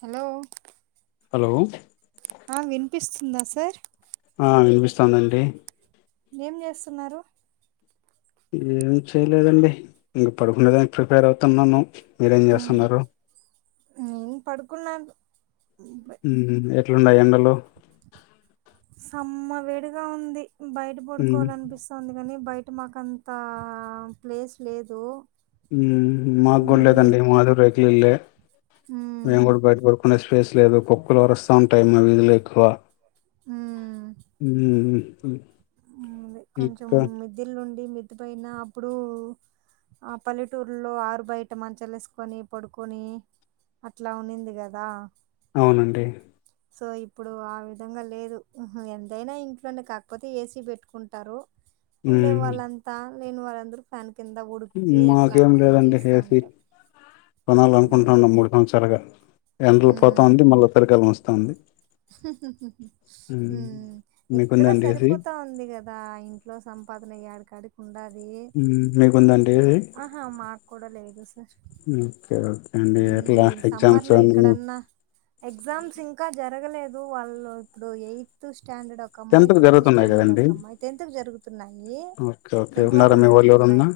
Hello hello ఆ వినిపిస్తుందా sir ఆ వినిపిస్తుదండి ఏం చేస్తున్నారు ఏం చేయలేదండి ఇంక పడుకునేదానికి ప్రిపేర్ అవుతున్నాను మీరేం చేస్తున్నారు ఇ పడుకున్నా ఎట్లుండయి ఎండలో అమ్మ వేడిగా ఉంది బయట ఉమ్ పడుకోవాలి అనిపిస్తుంది గాని బయట మాకుంత ప్లేస్ లేదు ఉ ఉమ్ మాగుల్లేదండి మాద్ ఇల్లే నేను ఉమ్ కూడా బయట పడుకొని అచ్ ప్లేస్ లేదు కుక్కలు అరుస్త ఉంటాయ్ మా వీధులో ఎక్కువ. ఉమ్ ఉమ్ [unintelligible] అదే కొంచెం ఇంకా మిద్లు ఉన్ అడి మెతిపోన అప్పుడు ఆ పల్లెటూరులో ఆరు బయట మంచలే వేసుకొని పడుకొని అట్లా ఉన్నింది కదా. అవునండి. సో ఇప్పుడు ఆ విధంగా లేదు ఎంతైనా ఇంట్లోనే కాకపోతే ఏసీ పెట్టుకున్ తరు ఉండే ఉమ్ వాళ్ళంతా. లేని వా వళ్ళందరు ఫ్యాన్ కింద ఉడిక్కి అట్లా మాకేం ఇది లేదండి చేస్తా ఏసీ ఉంటారు. ఉమ్, కొనాలనుకుంటున్నాం మూడు సంవత్సరాలుగా. ఎండ్రలు పోతా ఉమ్, ఉంది మళ్ళీ తరకాలలు వస్తంది పండి ఉమ్ ఎక్కడ మీకుందా అండి ఏసీ సరిపోతా ఉంది కదా ఇంట్లో సంపాదన ఎడికి ఆడికి ఉనద్ధి ఉమ్ మీకుందండి ఆది ఆహా మాకు కూడా లేదుస్ ఓకే ఓకే అండి ఎలా ఎక్జామ్స్ ఎక్సామ్స్ ఇంకా జరగలేదు వాళ్ళు ఇప్పుడు ఎయిత్ స్టాండర్డ్ ఒక అమ్మాయి టెన్త్ కు ఫిఫ్త్ జరుగుతున్నాయి స్టాండర్డ్ కదండి ఒక అమ్మాయి, టెన్త్ జరుగుతున్నాయి ఓకే ఓకే టెన్త్ ఉన్నారా వాళ్ళకు మీ వాళ్ళు జరుగుతున్నాయి ఎవరన్నా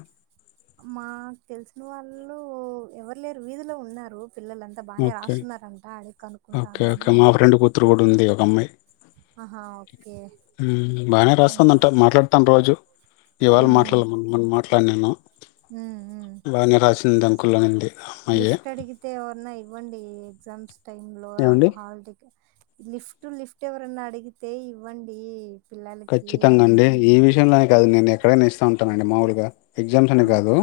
మా తెలుసు ఉన్న వాళ్ళు ఎవరు లేరు వీధిలో ఉన్నారు. పిల్లలంతా బాగానే ఓకే రాస్తున్నారంట అడికినుకుంటా ఉన్నాము. తోడ్ ఉంది ఒక అమ్మాయి ఓకే. ఉమ్ బానే హ్మ్. రాస్తుందంట మాట్లాడుతాం రోజు ఇవాళ హ్మ్. మాట్లాడ మొన్న మాట్లాడినాను. హ్మ్. బానే రాసిందం కుననండి లిఫట్ అడిగితే వర్ననై ఇవ్వండి ఎగ్జామ్స్ టైంలో అవ్ ఏమండి హాల్టికెట్ లిఫ్ట్ లిఫ్ట్ ఎవరన్నా అడిగితే ఇవ్వండి. పిల్లలకి ఖచ్చితంగా అని అండి అంటున్నా ఈ విషయంలోనే కాదు నేను ఎక్కడైన ఇస్తాను ఉంట నండి మాముూలుగా ఎగ్జామ్స్ అనే ఉమ్ కాదు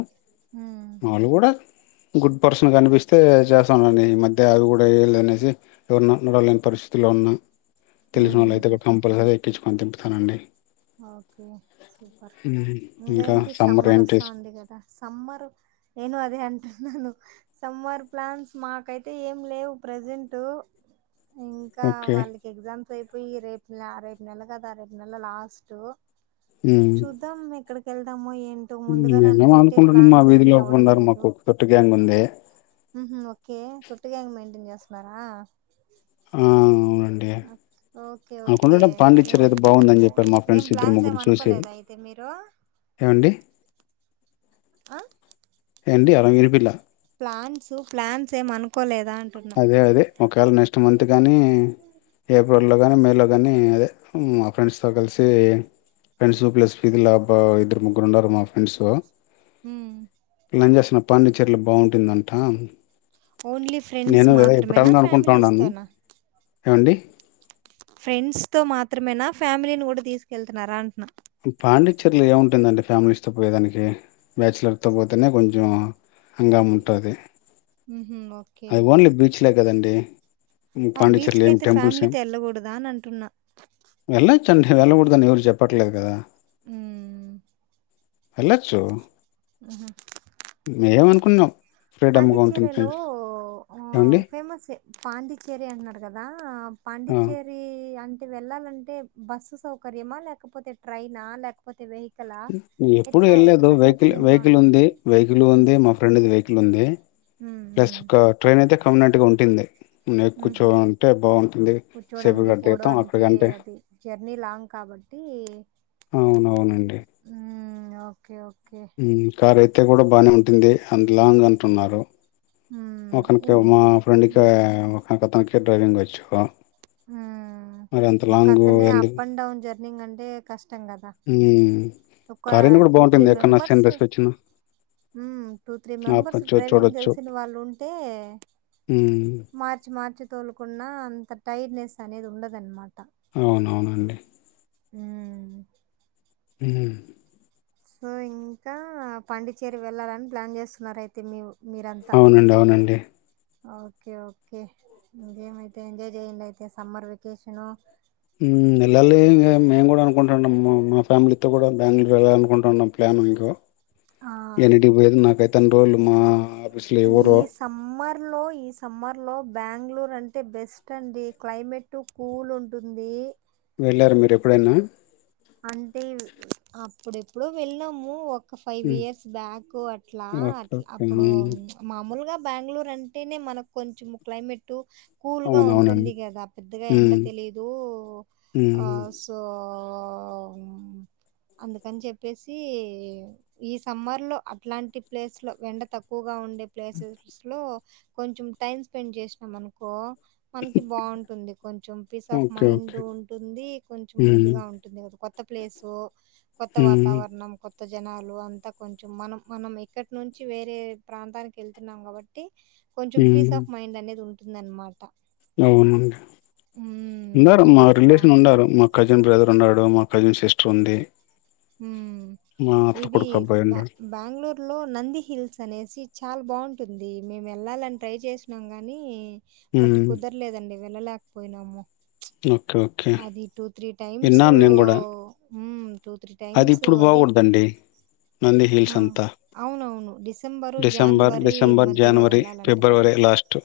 ఉమ్ మాళ్ళు కూడా గుడ్ పర్సన్ కనిపిస్తే చేస్తానండి ఈ మధ్య అవి కూడా చేయలే అనేసి ఎవన్నా నుగడ లేని పరిస్థితుల్లో ఉన్నా ఉమ్, తెలిసినో లయితే ఉహు. కంపల్సరి తెచ్చుకొని తింట స్తానండి ఓకే సూపర్ ఇంగా ఇంకా ఏంటి సమ్మర్ ఏంటిస్ వస్తాంది గదా సమ్మర్ నేను అదే అంటున్నాను సమ్మర్ ప్లాన్స్ మాకైతే ఏం లేవు ప్రజెంట్ ఇంకా ఓకే వాళ్ళకి ఎగ్జామ్స్ అయిపో పోయి రేపు లా రేపు నెల కద రేపు నెల లాస్ట్ తో ఉమ్ చూద్దాం ఎక్కడ ఏళ్దాముో ఏ ఇంత ముందుగానే మేమేం అనుకుంటే అనుకుంటున్నాం మా ప్లాన్స్ ఏమి వీధిలో అవ్వడం ఒకరున్నారు మాకు లేదు ఒక తొట్టు గ్యాంగ్ ఉంది ఉహు ఓకే తొట్టి గ్యాంగ్ మెయింటైన్ చేస్ ఉన్నార ఆ అవునం అ ఓ అనుకున్నరండి పాండిచ్చేరి అయితే బాగుందని చెప్పారు మా ఏం ఫ్రెండ్స్ ఇద్దరు ప్లాన్స్ ఏం ముగ్గురు చూసేది అనుకోలేదా అయితే మీరు ఏమండి అ ఎంటి ఆరంగే పిల ప్లాన్స్ ప్లాన్స్ ఏం అనుకోలే అదే అదే ఒకవేళ నెక్స్ట్ మంత్ గానీ ఏ ఏప్రిల్ లో గానీ మేలో గానీ అదే మా ఫ్రెండ్స్తో కలిసి ఫ్రెండ్స్ ప్లస్ ఫీది అబ్బ ఇద్దరు ముగ్గురు ఉన్నారు మా ఫ్రెండ్స్ ఉ ఫర్నిచర్లు బాగుంటుందంట ఓన్లీ ఫ్రెండ్స్ నేను కదా మాత్రమేనా ఎప్పుటాలని అనుకుంటా ఫ్యామిలీస్ ఉన్నాను. తోనా ఏవండి ఫ్రెండ్స్ తో మాత్రమేనా ఫ్యామిలీని కూడా తీసుకెళ్తున్నారా అంటున్నా పాండిచర్లో ఏముంటుందండి ఫ్యామిలీస్తో పోయేదానికి బ్యాచలర్తో పోతేనే కొంచెం హంగమా ఉంటది ఉహు ఓకే అది ఓన్లీ బీచ్లే కదండి ఉ ఆ పాండిచర్ల బీచ్కి ఏం అయితే టెంపుల్స్ ఏం ఫ్యామిలీతో వెళ్ళకూడదా అని అంటున్నా వెళ్ళొచ్చండి ఏళ్ళకుడదని ఎవరు చెప్పట్లేదు కదా ఉ ఏలచ్చు మే అనుకున్నాం పాండిచ్చేరీలో ఎండీ పాండీచ్చేరి అన్నారు కదా ఆ! పాండిచ్చేరి అం వెళ్ళాలంటే బస్సు సౌకర్యమా లేకపోతే ట్రైన్ ఆ లేకపోతే వె ఎప్పుడుూ వెళ్లేదు వెహికల్ వెహికల్ ఉంది ఉంటుంది వెహికల్ ఉంది మా ఫ్రెండ్ది వెహికల్ ఉంది ఉమ్ ప్లస్ ఉమ్ ఒక ట్రైన్ అయితే కన్వీనియెంట్ ఉంటుంది నీకు ఉహు చోంటే బాగుంటుంది కూర్చోడానికి పోవడానికి అది జర్నీ లాంగ్ కాబట్టి ఓకే ఓకే ఉ కార్ అయితే అంటే కూడా బాగానే ఉంటుంది అంత లాంగ్ అంటున్నారు ఉమ్ ఒకనీకి ఎన్ని మా ఫ్రెండ్ కి ఉమ్ ఒకత డ్రైవింగ్ వచ్చు ఆ మరి అంత ఒక లాంగు అతనే ఎందుకు? అప్ అండ్ డౌన్ జర్నీంగ్ అంటే కష్టం కదా హ్మ్. ఒక కారైనా గూడా టూ త్రీ బావుంటుంది. ఎక్కడన్నా మెంబర్స్ సీనరీస్ వచ్చినా ఉమ్ టూ త్రీ మెంబర్స్ ఆపొచ్చు, డ్రైవింగ్ చూడొచ్చు. తెలిసిన వాళ్ళు ఉంటే హ్మ్. మార్చి మార్చి తోలుకున్నా అంత టిడ్నెస్ అనేది ఉండదనమాట అవునవునండి అ హ సో ఇంకా పాండిచ్చేరి వెళ్ళాలని ప్లాన్ చేస్తున్నారు అయితే మీరూ అవునండి అవునండి ఓకే ఓకే ఇంకేమైతే ఎంజాయ్ చేయండి అయితే సమ్మర్ వెకేషను హ్మ్మ్ వెళ్ళాలి ఇంకా మేము కూడా అనుకుంటున్నాం మా మా ఫ్యామిలీతో కూడా బెంగళూరు వెళ్ళాలి అనుకుంటున్నాం ప్లాన్ ఇంకో ఆ ఎన్నింటికి పోయేది నాకైతే పత్తెం రోజులు మా ఆఫీస్లో ఎవర్ ఇర్ లో ఈ సమ్మర్ లో బెంగళూరు అంటే బెస్ట్ అండి క్లైమేట్ కూల్ ఉంటుంది వెళ్ళారు మీరు ఎప్పుడైనా అంటే అప్పుడు ఎప్పుడో వెళ్ళాము ఒక ఒక ఫైవ్ హ్మ్. ఇయర్స్ బ్యాక్ అట్లా ఓకే. At okay. అప్పుడు హ్మ్. మామూలుగా బెంగళూరు అంటేనే మనకు కొంచెం క్లైమేట్ కూల్ గా అవునవునండి. ఉంటుంది కదా పెద్దగా ఎండ హ్మ్. తెలీదు ఆ హ్మ్. సో ఆ అందుకని చెప్పేసి ఈ సమ్మర్లో అట్లాంటి ప్లేస్ లో వెండ తక్కువ గా ఉండే ప్లేసెస్ లో కొంచెం టైమ్ స్పెండ్ చేసినాం అనుకో మనకి బాగుంటుంది కొంచెం peace of okay. Mind okay. ఉంటుంది కొంచం హ్మ్. ఇదిగా ఉంటుంది కొత్త ప్లేసో కొత్త హ్మ్. వాతావరణం కొ కొత్త జనాలు అంతా కొంచెం మనం మనం ఇక్కడి నుంచి వేరే ప్రాంతానికి వెళ్తున్నాం కాబట్టి కొంచెం పీస్ హ్మ్. ఆఫ్ మైండ్ అనేది ఉం [unintelligible] అన్మాట అవునండి ఉన్నారు సో, బ మా బా రిలేషన్ ఉన్నారు మా కజిన్ బ్రదర్ ఉన్నాడు మా కజిన్ సిస్టర్ ఉంది హుమ్ మా అత్త ఇది కొడుకు అబ్బాయి బ ఉన్నాడు. బెంగళూర్ లో నంది హిల్స్ అనేసి చాలా బాగుంటుంది మేము వెళ్ళాలని ట్రై చేసినం గాని బట్ హ్మ్. కుదర లేదండి వెళ్ళలేక పోయినము ఓకే. ఓకే. అది టూ త్రీ టైమ్స్ ఊ విన్నాను నేను గూడా. ఉమ్ టూ త్రీ అది టైమ్స్ ఇప్పుడు అది బాగుండదండి నంది ఆ హిల్స్ అంతా అవునవును డిసెంబరు డిసెంబర్ జనవరి డిసెంబర్ మధ్యలో జనవరి వెళ్ళాలంట కదా ఫిబ్రవరి లాస్ట్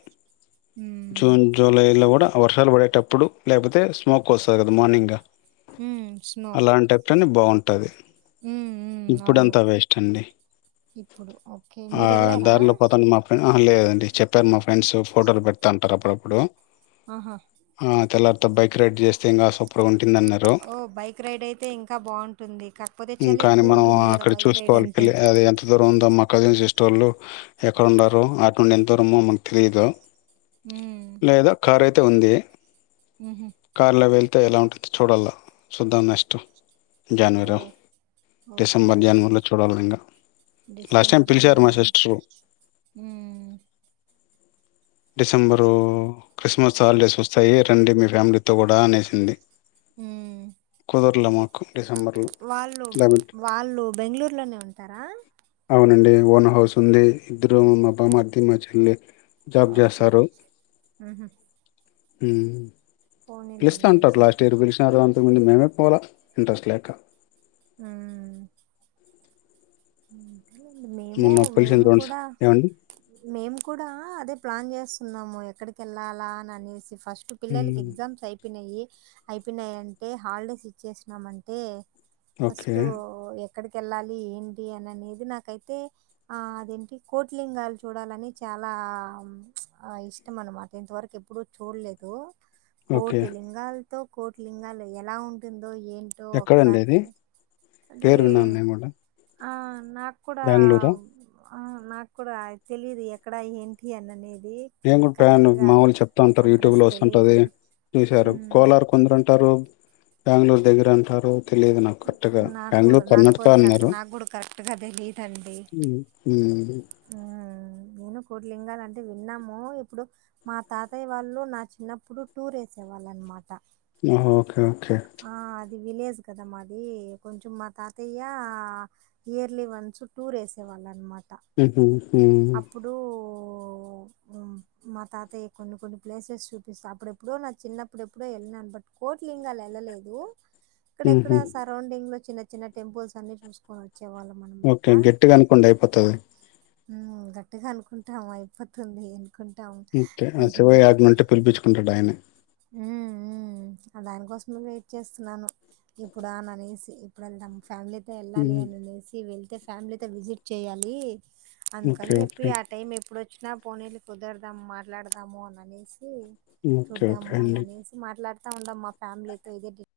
మ్మ్ జూన్ జూలైలో కూడా వర్షాలు పడేటప్పు పుడు లేకపోతే స్మోక్ వస్తది కదా మార్నింగ్ గా ఉమ్ స్నో బాం టది మ్మ్ మ్మ్ ఇప్పుడు అవును అంత వేస్ట్ అండి ఇప్పుడు ఓకే ఆ మీరు వెళ్ళారా దారిలో పోతాం మా ఫ ఆహా లేదండి చెప్పారు మా ఫ్రెండ్స్ ఫోటోలు పెడుతంటారు అప్పుడప్పుడు ఆహా ప్పుడు ఆ తల బైక్ రైడ్ చేస్తే ఇంకా సూపర్గా ఉం ఓ బైక్ రైడ్ అయితే ఇంకా బాగుంటు కాని మనం అక్కడ బైక్ రైడ్ చూసుకోవాలి అంటే పిల్లి అది ఎంత దూరం ఉందో మా కజిన్ సిస్ సోలో ఎక్కడ ఉండారో వాటి నుండి ఎంతరమో మకు తెలియదు మ్మ్ లేదా కారైత్ ఉంది ఉహు కార్ల వెెల్త్ అంతే ఎలా ఉంటుందో చూడాల చూద్దాం నెక్స్ట్ ఓ జనవరిలో, ఓకే డిసెంబర్, ఓకే జనవరిలో చూడాలి ఇంకా లాస్ట్ డిసెంబర్ టైం పిలిచారు జనవరి మా అని సిస్టరు ఉమ్ డిసెంబరు క్రిస్మస్ హాలిడేస్ వస్తాయి రండి మీ ఫ్యామిలీ కూడా అనేసింది. హు కుదర్లమాకు వాళ్ళు వాళ్ళు బెంగళూరులోనే ఉంటారా అవునండి ఓన హౌస్ ఉంది. ఇద్దరు నా బావమరిది నా చెల్లి జాబ్ ఓకే చేస్తారు. హు పోనీలేండి పిలుస్తంటారు అయితే లాస్ట్ ఇయర్ పిలిచినారు మేమే పోలా ఇంట్రెస్ట్ లేక అ హ మేము మొన్న పిలిచింది మేము రొండుసా కూడా ఏవండీ? మేము కూడా అదే ప్లాన్ చేస్తున్నాము ఎక్కడికిళ్ళాలా అని అనేసి ఫస్ట్ పిల్లలకి హ్మ్. ఎగ్జమ్స్ అయి అయిపోయినయి అయిపోయినాయి అంటే హాలిడేస్ ఇచ్చేసినమంటే ఓకే. ఫస్టు ఎ అక్కడికి వెళ్ళాలి ఏంటి టి అని అనేది నాకైతే అదేంటి కోటిలింగాలు చూడాలని చాలా ఇష్టం అన్నమాట ఇంతవరకు ఎప్పుడూ చూడలేదు ఓకే. కోటిలింగాలు తో కోటిలింగాలు ఎలా ఉంటుంది. ఏందో ఏంటో ఎక్కడండి ఒకసారి అది? అదీ పేరు విన్నాను నేను గూడా. ఆ నా నాకూడా బెంగుళూరా? ఆ నాకు కూడా తెలిదు ఎక్కడా ఏంటి అన్ననేది ఏం కూడా ప్యాన్ మామూలు చెప్తా ఉంటారు. యూట్యూబ్ అడ్రస్ లో వస్తుంటది తెలియదు చూసారు ఉమ్, కోలారు కొందరు అంటారు. బెంగళూరు దగ్గర అంటారు. తెలిదు నాకు కరెక్ట్గా నాకు కూడా బెంగళూరు నాకు కర్ణాటక కూడా కరె- అన్నారు. నాకు కూడా కరెక్ట్గా హు నేను కోటి లింగాలు అంటే విన్నాము ఇప్పుడు మా తాతయ్య వాళ్ళు నా చిన్నప్పుడు టూర్ వేసే వాళ్ళ అన్నమాట హు హు ఓకే ఓకే ఇది విలేజ్ కదా మాది కొంచెం మా తాతయ్య ఇయర్లీ వన్స్ టూర్ వేసేవాళ్ళ అన్నమాట [unintelligible] మా తాతయ్య కొన్ని కొన్ని ప్లేసెస్ చూపిస్తా అప్పుడెప్పుడో నా చిన్నప్పుడ ఎప్పుడో వెళ్ళినాను బట్ కోట్లింగాలు వెళ్ళలేదు ఇక్కడెక్కడ హుహు. సరౌండింగ్ లో చిన్న చిన్న టెంపుల్స్ అన్ని చూసుకున్న ఓకే గట్టిగా అనుకుండి అయిపోతది గట్టిగా అనుకుంటాం అయిపోతుంది అనుకుంటాం. ఓకే ఆ శివయ ఆగ్నంటే పిలిపించుకుంటాడు ఆయనే ఉమ్ అ దానికోసమే వెయిట్ చేస్తున్నాను ఎప్పుడా అని అనేసి ఏప్పుడు వెళ్దాం ఫ్యామిలీతో వెళ్ళాలి హ్మ్. అనినేసి వెళ్ల్ అయితే ఫ్యామిలీ తో విజిట్ చేయాలి అందుకని ఓకే. చెప్పి ఓకే. ఆ టైం ఎప్పుడు వ కృష్ణా పోనీకి కుదరదాము మాట్లాడదాము అనేసి ఓకే అండి మాట్లాడుతా ఉండాం మా ఫ్యామిలీతో ఇదే